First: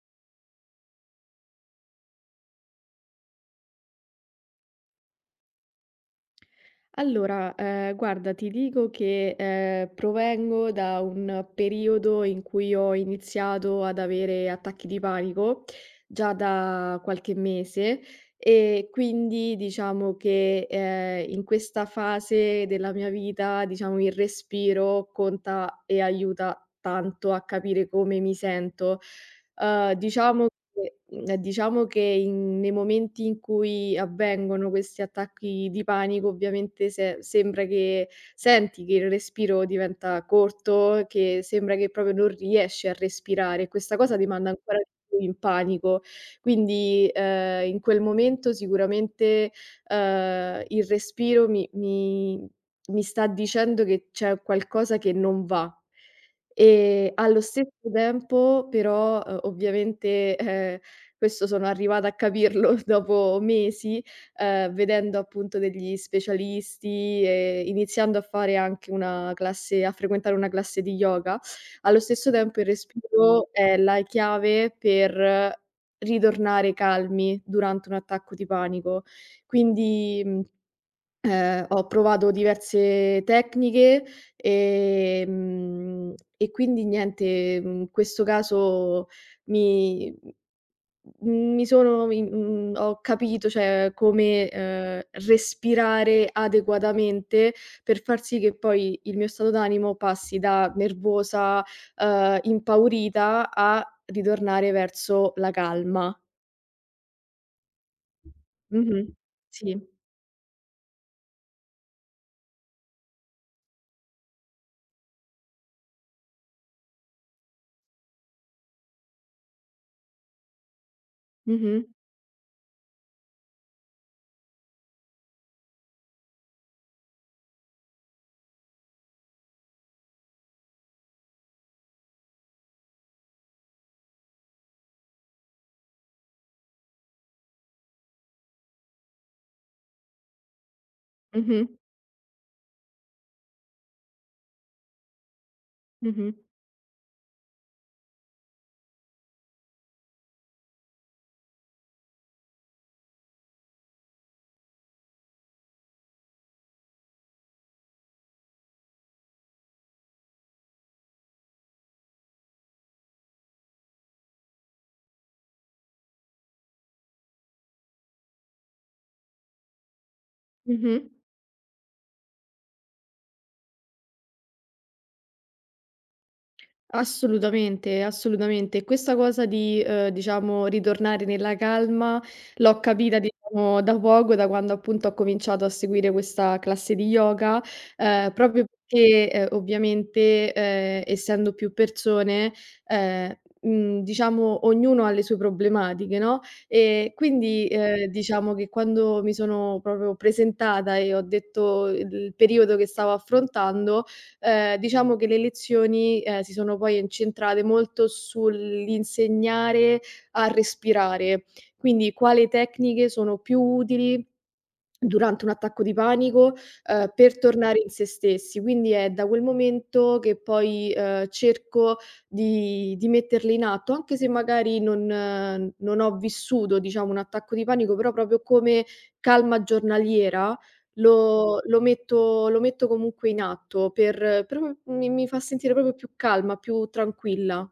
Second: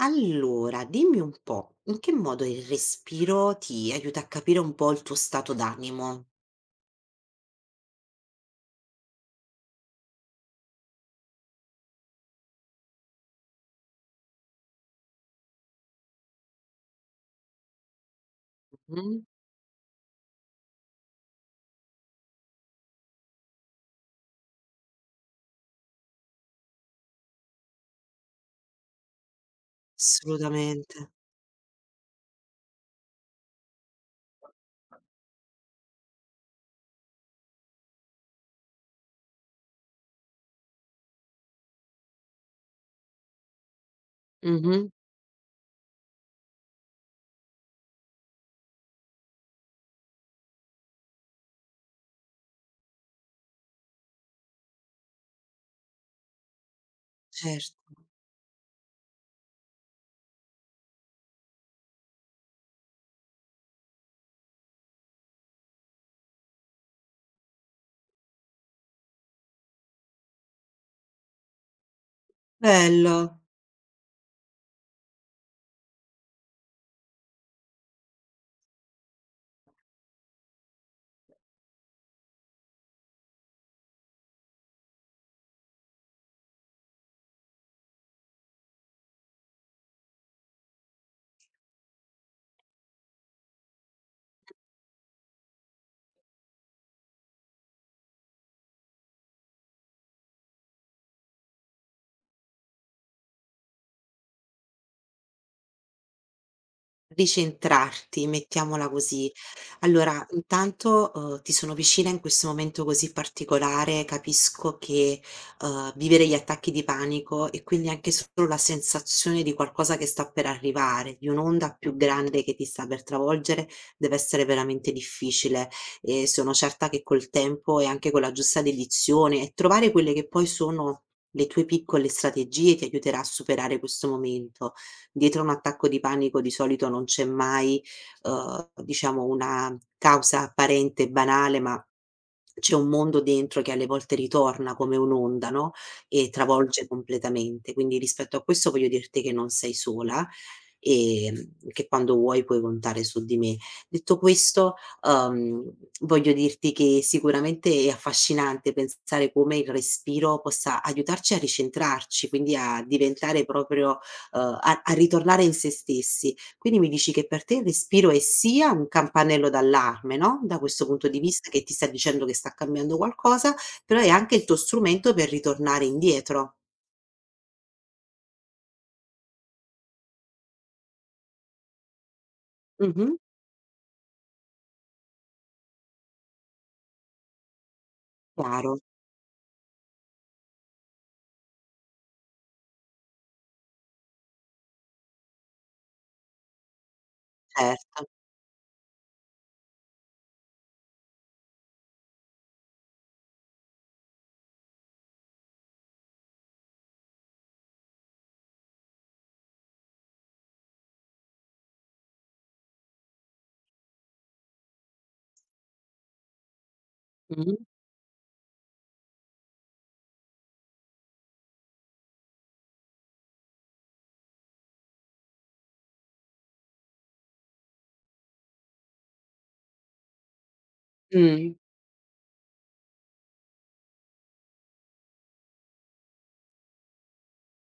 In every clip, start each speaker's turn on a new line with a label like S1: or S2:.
S1: Allora, dimmi un po', in che modo il respiro ti aiuta a capire un po' il tuo stato d'animo?
S2: Allora, guarda ti dico che, provengo da un periodo in cui ho iniziato ad avere attacchi di panico, già da qualche mese, e
S1: Mh-mh.
S2: quindi diciamo che, in questa fase della mia vita, diciamo, il respiro conta e aiuta tanto a capire come mi sento. Diciamo che
S1: Assolutamente.
S2: diciamo che in nei momenti in cui avvengono questi attacchi di panico, ovviamente se sembra che senti che il respiro diventa corto, che sembra che proprio non riesci a respirare e questa cosa ti manda ancora di
S1: Mh-mh.
S2: più in panico. Quindi, in quel momento sicuramente, il respiro mi sta dicendo che c'è qualcosa che non va. Allo
S1: Certo.
S2: stesso tempo però, ovviamente, questo sono arrivata a capirlo dopo mesi, vedendo appunto degli specialisti e iniziando a fare anche una classe a frequentare una classe di yoga, allo stesso tempo il
S1: Bello.
S2: respiro è la chiave per ritornare calmi durante un attacco di panico. Quindi, mhmm ho provato diverse tecniche, e quindi niente, in questo caso mi mhmm, mi sono mi mhmm, ho capito, cioè, come, respirare adeguatamente per far sì che poi il mio stato d'animo passi da nervosa, impaurita a ritornare verso la calma.
S1: Ricentrarti, mettiamola
S2: Mh-mh.
S1: così.
S2: Sì.
S1: Allora, intanto, ti sono vicina in questo momento così particolare, capisco che, vivere gli attacchi di panico e quindi anche solo la sensazione di qualcosa che sta per arrivare, di un'onda
S2: Mh-mh.
S1: più grande che ti sta per travolgere, deve essere veramente difficile e sono certa che col tempo e anche con la giusta dedizione e trovare quelle che poi sono le tue piccole strategie ti aiuterà a superare questo momento. Dietro un attacco di panico di solito non c'è mai diciamo una causa apparente e banale,
S2: Mh-mh.
S1: ma c'è un mondo dentro che alle volte ritorna come un'onda, no, e
S2: Mh-mh.
S1: travolge completamente. Quindi rispetto a questo voglio dirti che non sei sola, che quando vuoi puoi contare su di me. Detto questo, uhm, voglio dirti che sicuramente è affascinante pensare come il respiro possa aiutarci a ricentrarci, quindi a diventare proprio a ritornare in sé stessi. Quindi mi dici che per te il respiro è sia un campanello d'allarme, no, da questo
S2: Mh-mh.
S1: punto di vista che ti sta dicendo che sta cambiando qualcosa, però è anche il tuo strumento per ritornare indietro.
S2: Assolutamente, assolutamente. E questa cosa di, diciamo, ritornare nella calma l'ho
S1: Mh-mh.
S2: capita, diciamo, da poco, da quando appunto ho cominciato a seguire questa classe di yoga, proprio
S1: Chiaro,
S2: perché, ovviamente, essendo più persone, ehm, diciamo ognuno ha le sue problematiche, no, e quindi,
S1: certo.
S2: diciamo che quando mi sono proprio presentata e ho detto il periodo che stavo affrontando, diciamo che le lezioni, si sono poi incentrate molto sull'insegnare a respirare, quindi quali tecniche sono più utili durante un attacco di panico, per
S1: Mh-mh.
S2: tornare in se stessi. Quindi è da quel momento che poi, cerco di metterle in atto, anche se magari non ho vissuto, diciamo, un attacco di panico, però proprio come calma giornaliera
S1: Mh.
S2: lo metto comunque in atto per mi fa sentire proprio più calma, più tranquilla.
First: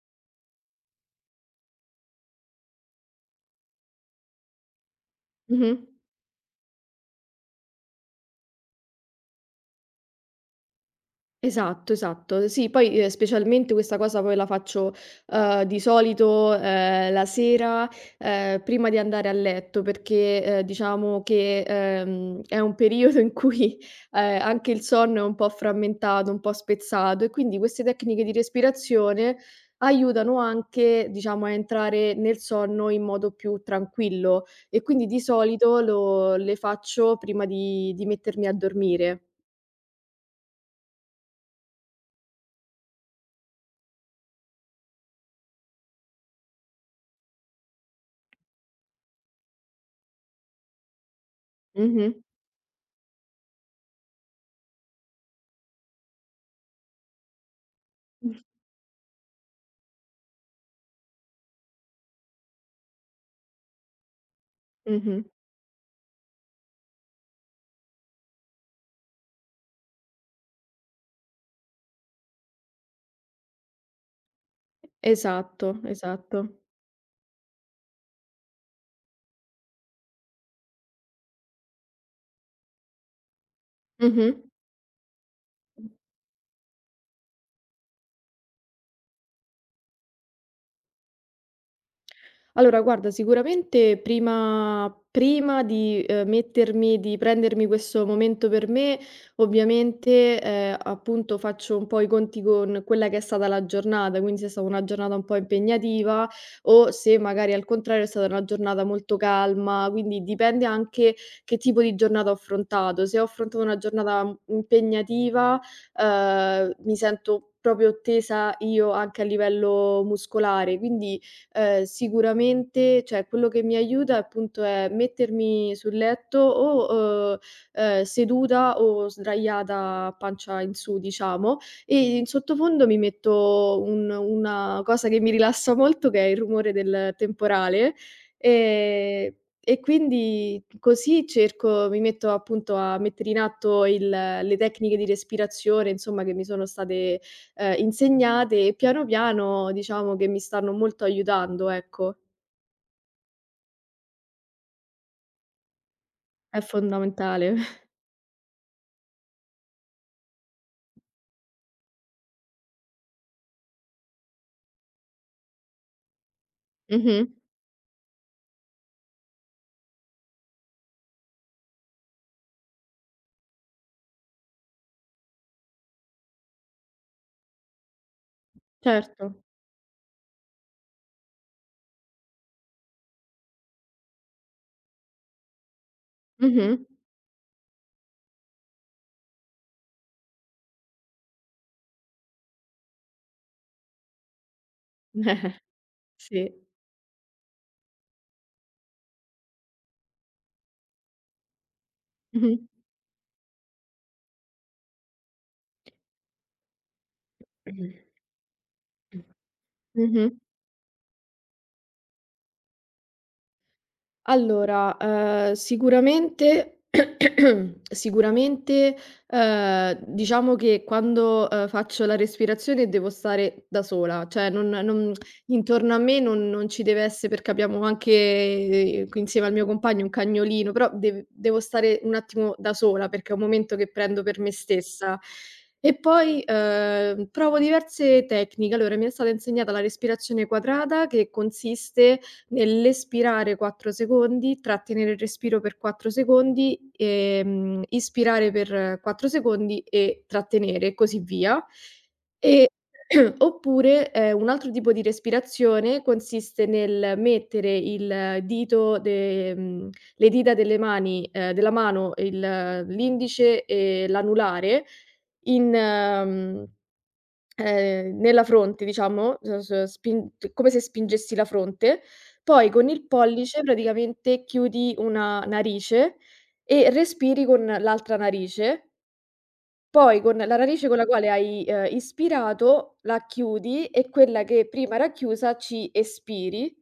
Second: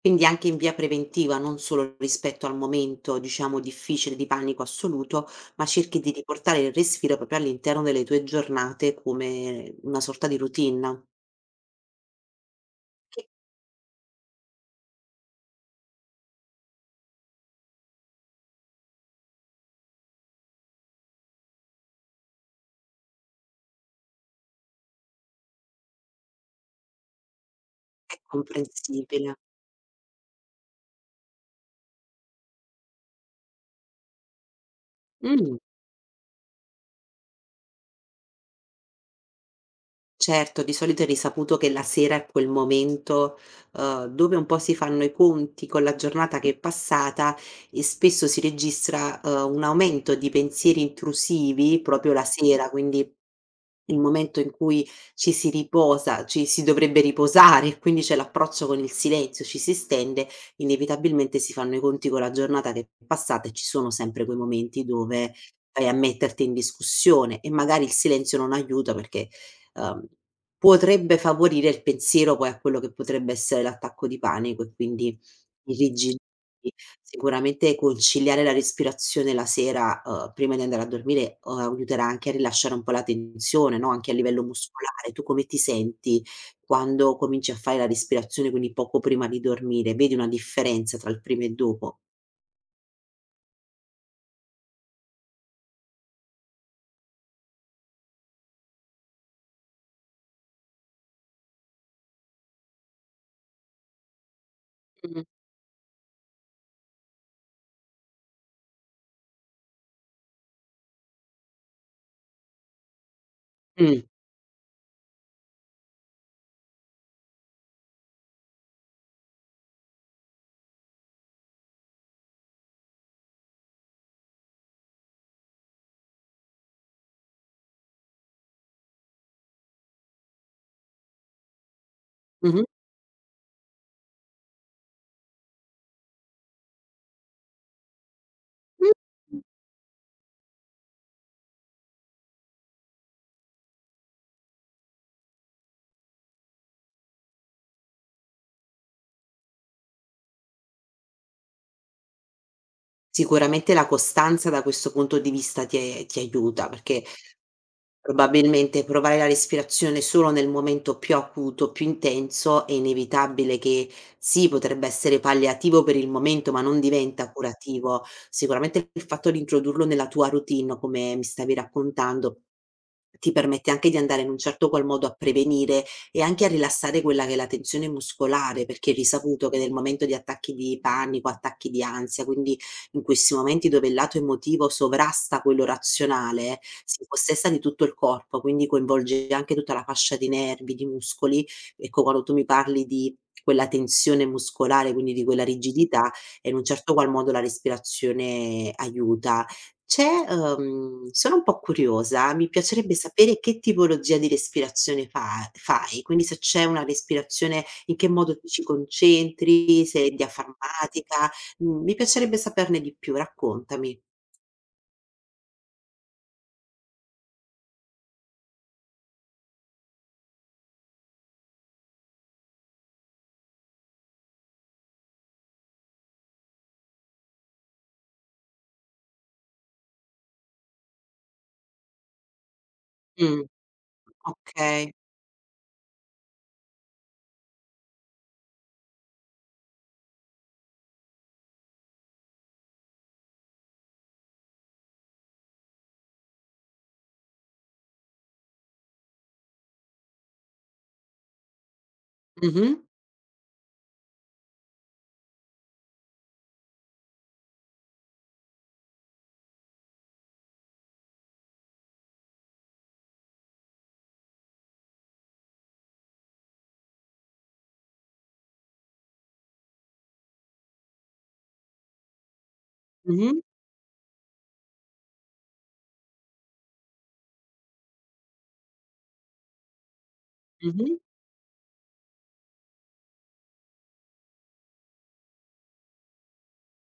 S1: Quindi anche in via preventiva, non solo rispetto al momento, diciamo, difficile di panico assoluto, ma
S2: Mh-mh.
S1: cerchi di riportare il respiro proprio all'interno delle tue giornate come una sorta di routine,
S2: Esatto, esatto. Sì, poi,
S1: che
S2: specialmente questa cosa poi la faccio, di solito, la sera, prima di andare a letto perché, diciamo che, è un periodo in cui, anche il sonno è un po' frammentato, un po' spezzato e quindi queste
S1: è
S2: tecniche di
S1: comprensibile.
S2: respirazione aiutano anche, diciamo, a entrare nel sonno in modo più tranquillo e quindi di
S1: Mh.
S2: solito lo le faccio prima di mettermi a dormire.
S1: Certo, di solito è risaputo che la sera è quel momento, dove un po' si fanno i conti con la giornata che è passata e spesso si registra, un aumento di pensieri intrusivi proprio
S2: Mh-mh.
S1: la sera, quindi il momento in cui ci si riposa, ci si dovrebbe riposare e quindi c'è l'approccio con il silenzio, ci si stende, inevitabilmente si fanno i conti con la giornata che è passata e ci sono sempre quei momenti
S2: Mh-mh.
S1: dove vai a metterti in discussione e magari il silenzio non aiuta perché uhm, potrebbe favorire il pensiero poi a quello che potrebbe essere l'attacco di panico e quindi
S2: Esatto,
S1: irrigidire.
S2: esatto.
S1: Sicuramente conciliare la respirazione la sera, prima di andare a dormire, aiuterà anche a rilasciare un po' la tensione, no, anche a
S2: Mh-mh.
S1: livello muscolare. Tu come ti senti quando cominci a fare la respirazione, quindi poco prima di dormire? Vedi una differenza tra il prima e dopo?
S2: Allora guarda, sicuramente prima di, mettermi di prendermi questo momento per me, ovviamente, appunto faccio un po' i conti con quella che è stata la giornata, quindi se è stata una giornata
S1: Mh-mh.
S2: un po' impegnativa o se magari al contrario è stata una giornata molto calma, quindi dipende anche che tipo di giornata ho affrontato. Se ho affrontato una
S1: Mh.
S2: giornata impegnativa, mi sento proprio tesa io anche a livello muscolare, quindi sicuramente cioè quello che mi aiuta appunto è mettermi sul letto o, seduta o sdraiata a pancia in su diciamo, e in
S1: Mh-mh.
S2: sottofondo mi metto un una cosa che mi rilassa molto che è il rumore del temporale,
S1: Mh.
S2: ehm, e quindi così cerco mi metto appunto a mettere in atto il le tecniche di respirazione insomma che mi sono state insegnate e piano piano diciamo che mi stanno molto aiutando, ecco.
S1: Sicuramente la costanza da questo punto di vista ti
S2: È
S1: aiuta, perché
S2: fondamentale.
S1: probabilmente provare la respirazione solo nel momento più acuto, più intenso, è inevitabile che sì, potrebbe essere palliativo per il momento, ma non
S2: Mh-mh.
S1: diventa curativo. Sicuramente il fatto di introdurlo nella tua routine, come mi stavi raccontando, ti permette anche di andare in un certo qual modo a prevenire e anche a rilassare quella che è la tensione muscolare, perché è
S2: Certo.
S1: risaputo che nel momento di attacchi di panico, attacchi di ansia, quindi in questi momenti dove il lato emotivo sovrasta quello razionale,
S2: Mh-mh.
S1: si possessa di tutto il corpo, quindi coinvolge anche tutta la fascia di nervi, di muscoli. Ecco, quando tu mi parli di quella tensione muscolare, quindi di quella
S2: Eh,
S1: rigidità, e in
S2: sì.
S1: un certo qual modo la respirazione aiuta. C'è sono un po' curiosa, mi
S2: Mh-mh.
S1: piacerebbe sapere che tipologia di respirazione fa fai, quindi se c'è una respirazione in che modo ti ci concentri, se è
S2: Mh-mh.
S1: diaframmatica, mi piacerebbe saperne di più, raccontami.
S2: Allora, sicuramente sicuramente, diciamo che quando, faccio la respirazione devo stare da sola, cioè non intorno a me non ci deve esse perché abbiamo anche, qui insieme al mio compagno un cagnolino, però deve devo stare un attimo da sola perché è un
S1: Mh,
S2: momento che prendo per me
S1: okay.
S2: stessa. E poi, provo diverse tecniche. Allora, mi è stata insegnata la respirazione quadrata che consiste nell'espirare 4 secondi, trattenere il respiro per 4 secondi, ispirare per 4 secondi e trattenere e così via. E
S1: Mh-mh,
S2: oppure, un altro tipo di respirazione consiste nel mettere il dito de mhmm, le dita delle mani della mano, il l'indice e l'anulare in mhmm nella fronte diciamo, s s spin come se spingessi la fronte, poi con il
S1: mh-mh.
S2: pollice praticamente chiudi una narice e respiri con l'altra narice, poi con la narice
S1: Mh-mh.
S2: con la quale hai, ispirato la chiudi e quella che prima era chiusa ci espiri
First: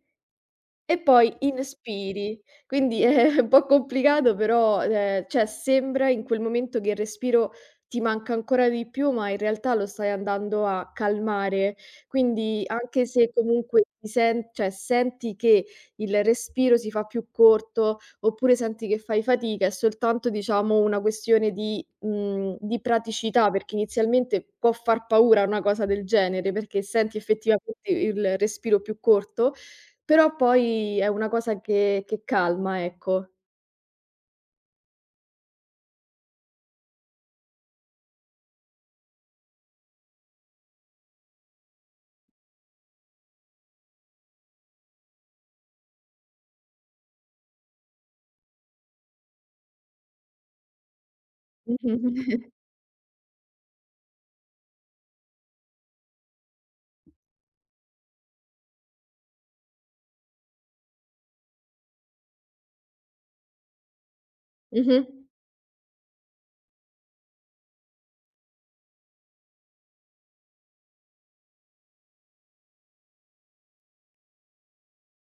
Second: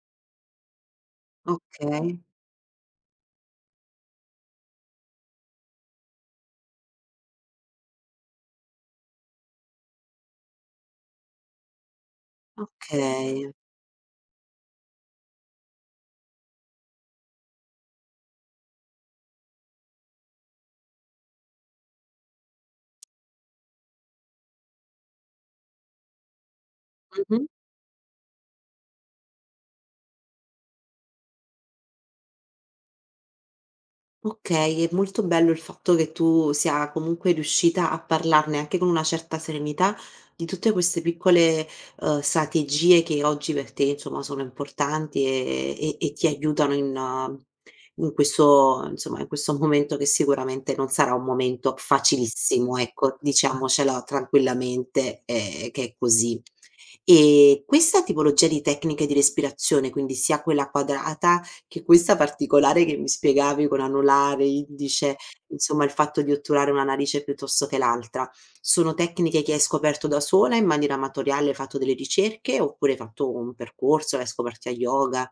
S2: e poi
S1: Okay,
S2: inspiri, quindi è un po' complicato però, cioè sembra in quel momento che il respiro ti manca ancora di più, ma in realtà lo stai andando a calmare. Quindi anche se
S1: okay.
S2: comunque ti sen cioè senti che il respiro si fa più corto, oppure senti che fai fatica, è soltanto diciamo una questione di di praticità, perché inizialmente può far paura una cosa del genere, perché senti
S1: Mh-mh.
S2: effettivamente il respiro più corto però poi è una cosa che calma, ecco.
S1: Okay, è molto bello il fatto che tu sia comunque riuscita a parlarne anche con una certa serenità di tutte queste piccole, strategie che oggi per te insomma sono importanti e e ti aiutano in in questo insomma, in questo momento che sicuramente non sarà un momento
S2: Mh-mh.
S1: facilissimo, ecco, diciamocela tranquillamente, che è così. E questa tipologia di tecniche di respirazione, quindi sia quella quadrata che questa particolare che mi spiegavi con anulare,
S2: Mh-mh.
S1: indice, insomma il fatto di otturare una narice piuttosto che l'altra, sono tecniche che hai scoperto da sola in maniera amatoriale, hai fatto delle ricerche oppure hai fatto un percorso, l'hai scoperta a yoga?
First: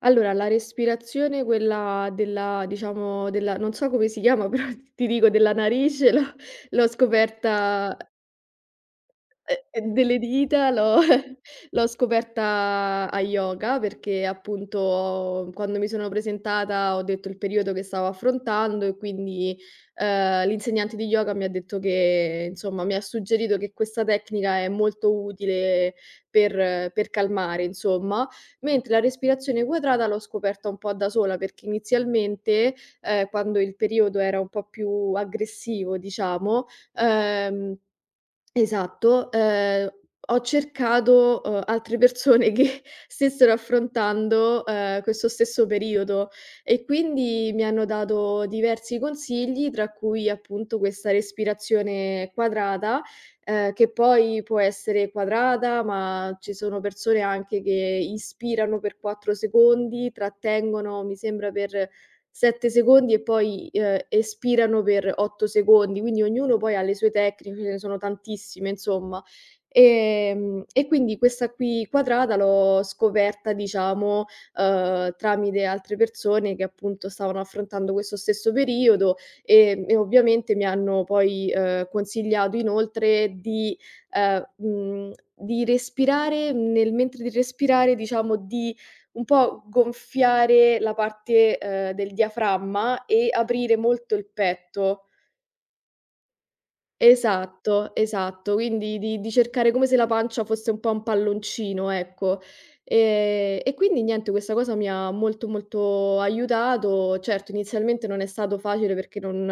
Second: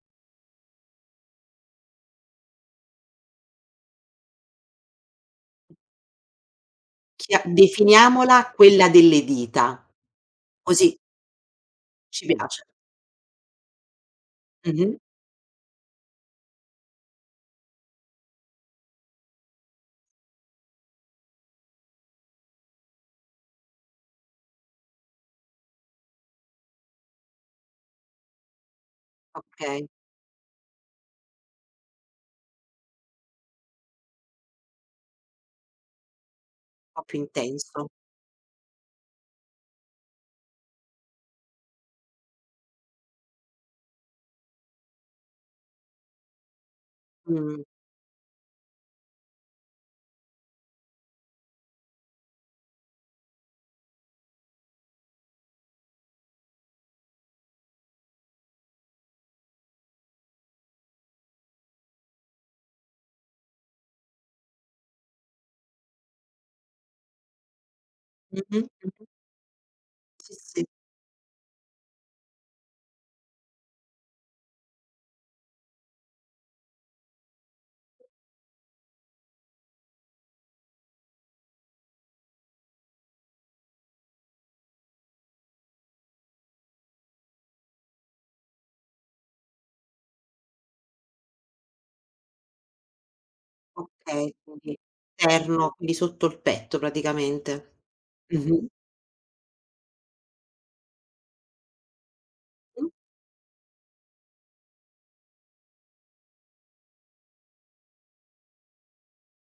S2: Allora, la respirazione quella della diciamo, della non so come si chiama, però ti dico della narice l'ho
S1: Chia
S2: scoperta.
S1: definiamola quella delle dita,
S2: Delle dita
S1: così
S2: l'ho l'ho
S1: ci piace.
S2: scoperta a yoga, perché
S1: Mh-mh.
S2: appunto quando mi sono presentata ho detto il periodo che stavo affrontando e quindi, l'insegnante di yoga mi ha detto che insomma, mi ha suggerito che questa tecnica è molto utile per calmare insomma, mentre la respirazione
S1: Okay, un
S2: quadrata l'ho scoperta un po' da sola, perché inizialmente, quando il periodo era un po' più aggressivo diciamo,
S1: po' più
S2: ehm
S1: intenso.
S2: Esatto, ho cercato, altre persone che stessero affrontando, questo stesso periodo e quindi
S1: Mh.
S2: mi hanno dato diversi consigli, tra cui appunto questa respirazione quadrata, che poi può essere quadrata, ma ci sono persone anche che inspirano per 4 secondi, trattengono mi sembra per 7 secondi e poi, espirano per 8 secondi, quindi ognuno poi ha le sue tecniche, ce ne sono tantissime
S1: Mh-mh.
S2: insomma.
S1: Sì, sì,
S2: E quindi questa qui quadrata l'ho scoperta diciamo, tramite altre persone che appunto stavano affrontando questo stesso periodo, e ovviamente mi hanno poi, consigliato inoltre ehm, mhmm, di respirare nel mentre di respirare diciamo di, un po' gonfiare la parte, del diaframma e aprire molto il
S1: okay, quindi
S2: petto.
S1: interno, quindi sotto il petto praticamente.
S2: Esatto, esatto.
S1: Mh-mh.
S2: Quindi di cercare come se la pancia fosse un po' un palloncino, ecco.
S1: Mh.
S2: E quindi niente, questa cosa mi ha molto, molto aiutato. Certo, inizialmente non è stato facile perché non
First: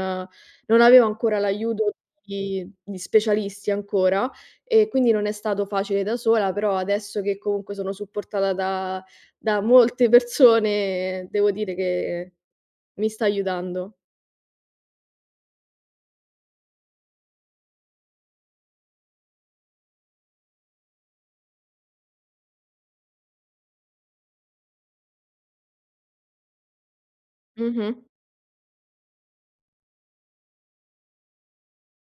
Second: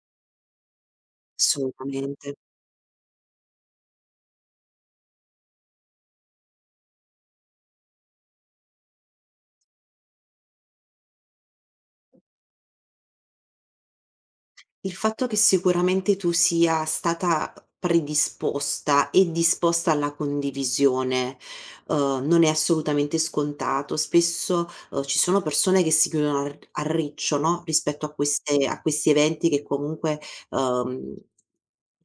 S2: non avevo ancora l'aiuto
S1: Assolutamente.
S2: di specialisti ancora e quindi non è stato facile da sola, però adesso che comunque sono supportata da molte persone devo dire che mi sta aiutando.
S1: Il fatto che sicuramente tu sia stata predisposta e disposta alla condivisione, non è assolutamente scontato. Spesso, ci sono persone che si chiudono al a riccio, no,
S2: Mh-mh.
S1: rispetto a queste a questi eventi che comunque, uhm,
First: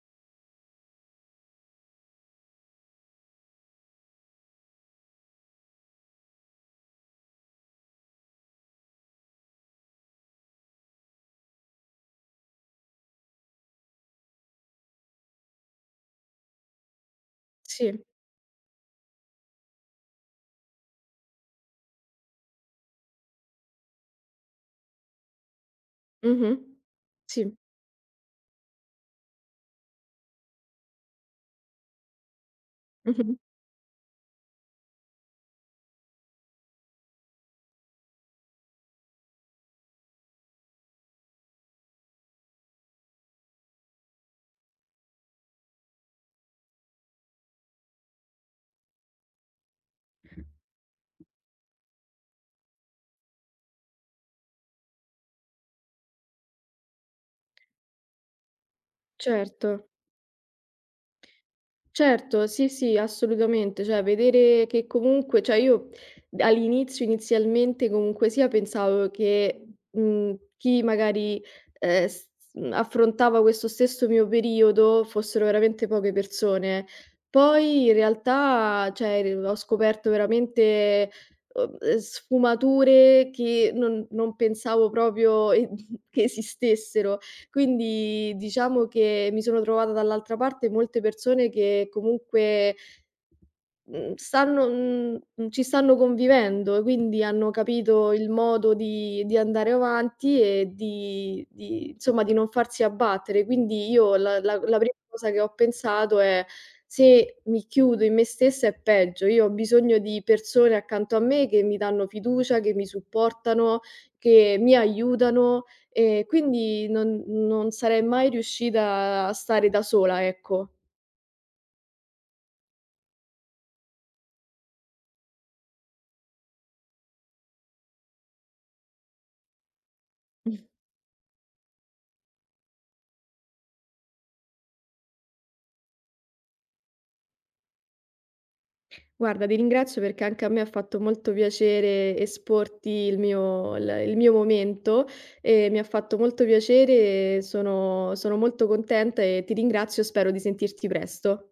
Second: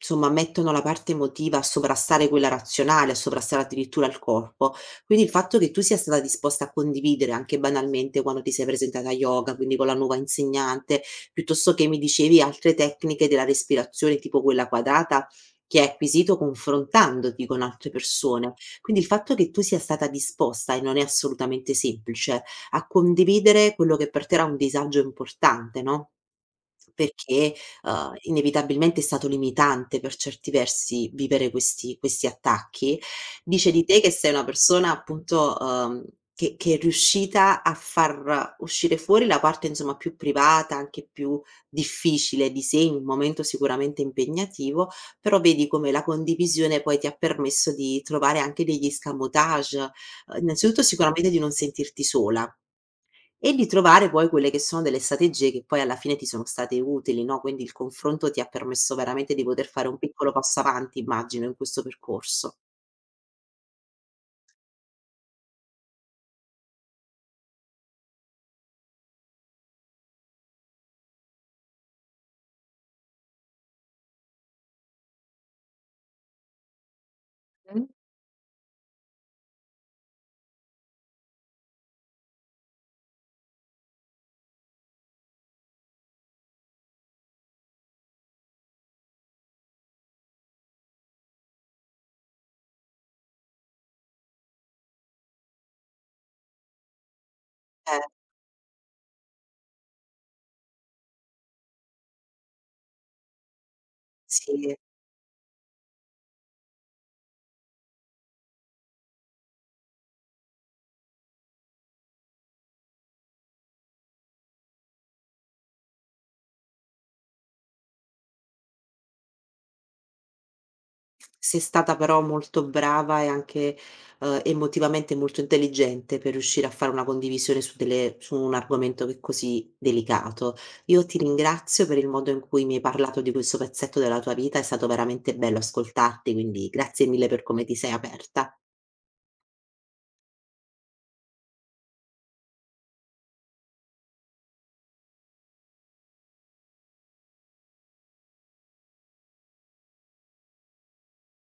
S1: insomma mettono la parte emotiva a sovrastare quella razionale, a sovrastare addirittura il corpo. Quindi il fatto che tu sia stata disposta a condividere anche banalmente quando ti sei presentata a yoga, quindi con la nuova insegnante, piuttosto che mi dicevi altre tecniche della respirazione, tipo quella quadrata, che hai acquisito confrontandoti con altre
S2: Sì.
S1: persone. Quindi il fatto che tu sia stata disposta, e non è assolutamente semplice, a condividere quello che per te era un disagio importante, no?
S2: Mh-mh. Sì.
S1: Perché, inevitabilmente è stato limitante per certi versi vivere questi attacchi.
S2: Mh-mh.
S1: Dice di te che sei una persona appunto, che è riuscita a far uscire fuori la parte insomma più privata, anche più difficile di sé, in un momento sicuramente impegnativo, però vedi come la condivisione poi ti ha permesso di trovare anche degli escamotage, innanzitutto sicuramente di non sentirti sola. E di trovare poi quelle che sono delle strategie che poi alla fine ti sono state utili, no, quindi il confronto ti ha permesso veramente di poter
S2: Certo,
S1: fare un piccolo passo avanti, immagino, in questo
S2: certo,
S1: percorso.
S2: sì, sì, assolutamente. Cioè vedere che comunque cioè io all'inizio, inizialmente, comunque sia, pensavo che, chi magari, ehm, s affrontava questo stesso mio periodo fossero veramente poche persone.
S1: Mh.
S2: Poi in realtà, cioè r ho scoperto veramente, sfumature che non pensavo proprio e che esistessero. Quindi diciamo che mi sono trovata dall'altra parte molte persone che comunque, Mhmm, ci stanno convivendo, e quindi hanno capito
S1: Eh,
S2: il modo di andare avanti e di insomma, di non farsi abbattere. Quindi io la la
S1: sì,
S2: la prima cosa che ho pensato è: "Se mi chiudo in me stessa è peggio". Io ho bisogno di persone accanto a me che mi danno fiducia, che mi supportano, che mi aiutano e quindi non sarei mai riuscita a stare da sola, ecco.
S1: sei stata però molto brava e anche, emotivamente molto intelligente per riuscire a fare una condivisione su delle su un argomento che è così delicato. Io ti ringrazio per il modo in cui mi hai parlato di questo pezzetto della tua vita, è stato veramente bello ascoltarti, quindi grazie mille per come ti sei aperta.
S2: Guarda, ti ringrazio perché anche a me ha fatto molto piacere esporti il mio momento, e mi ha fatto molto piacere, sono molto contenta e ti ringrazio, spero di sentirti presto.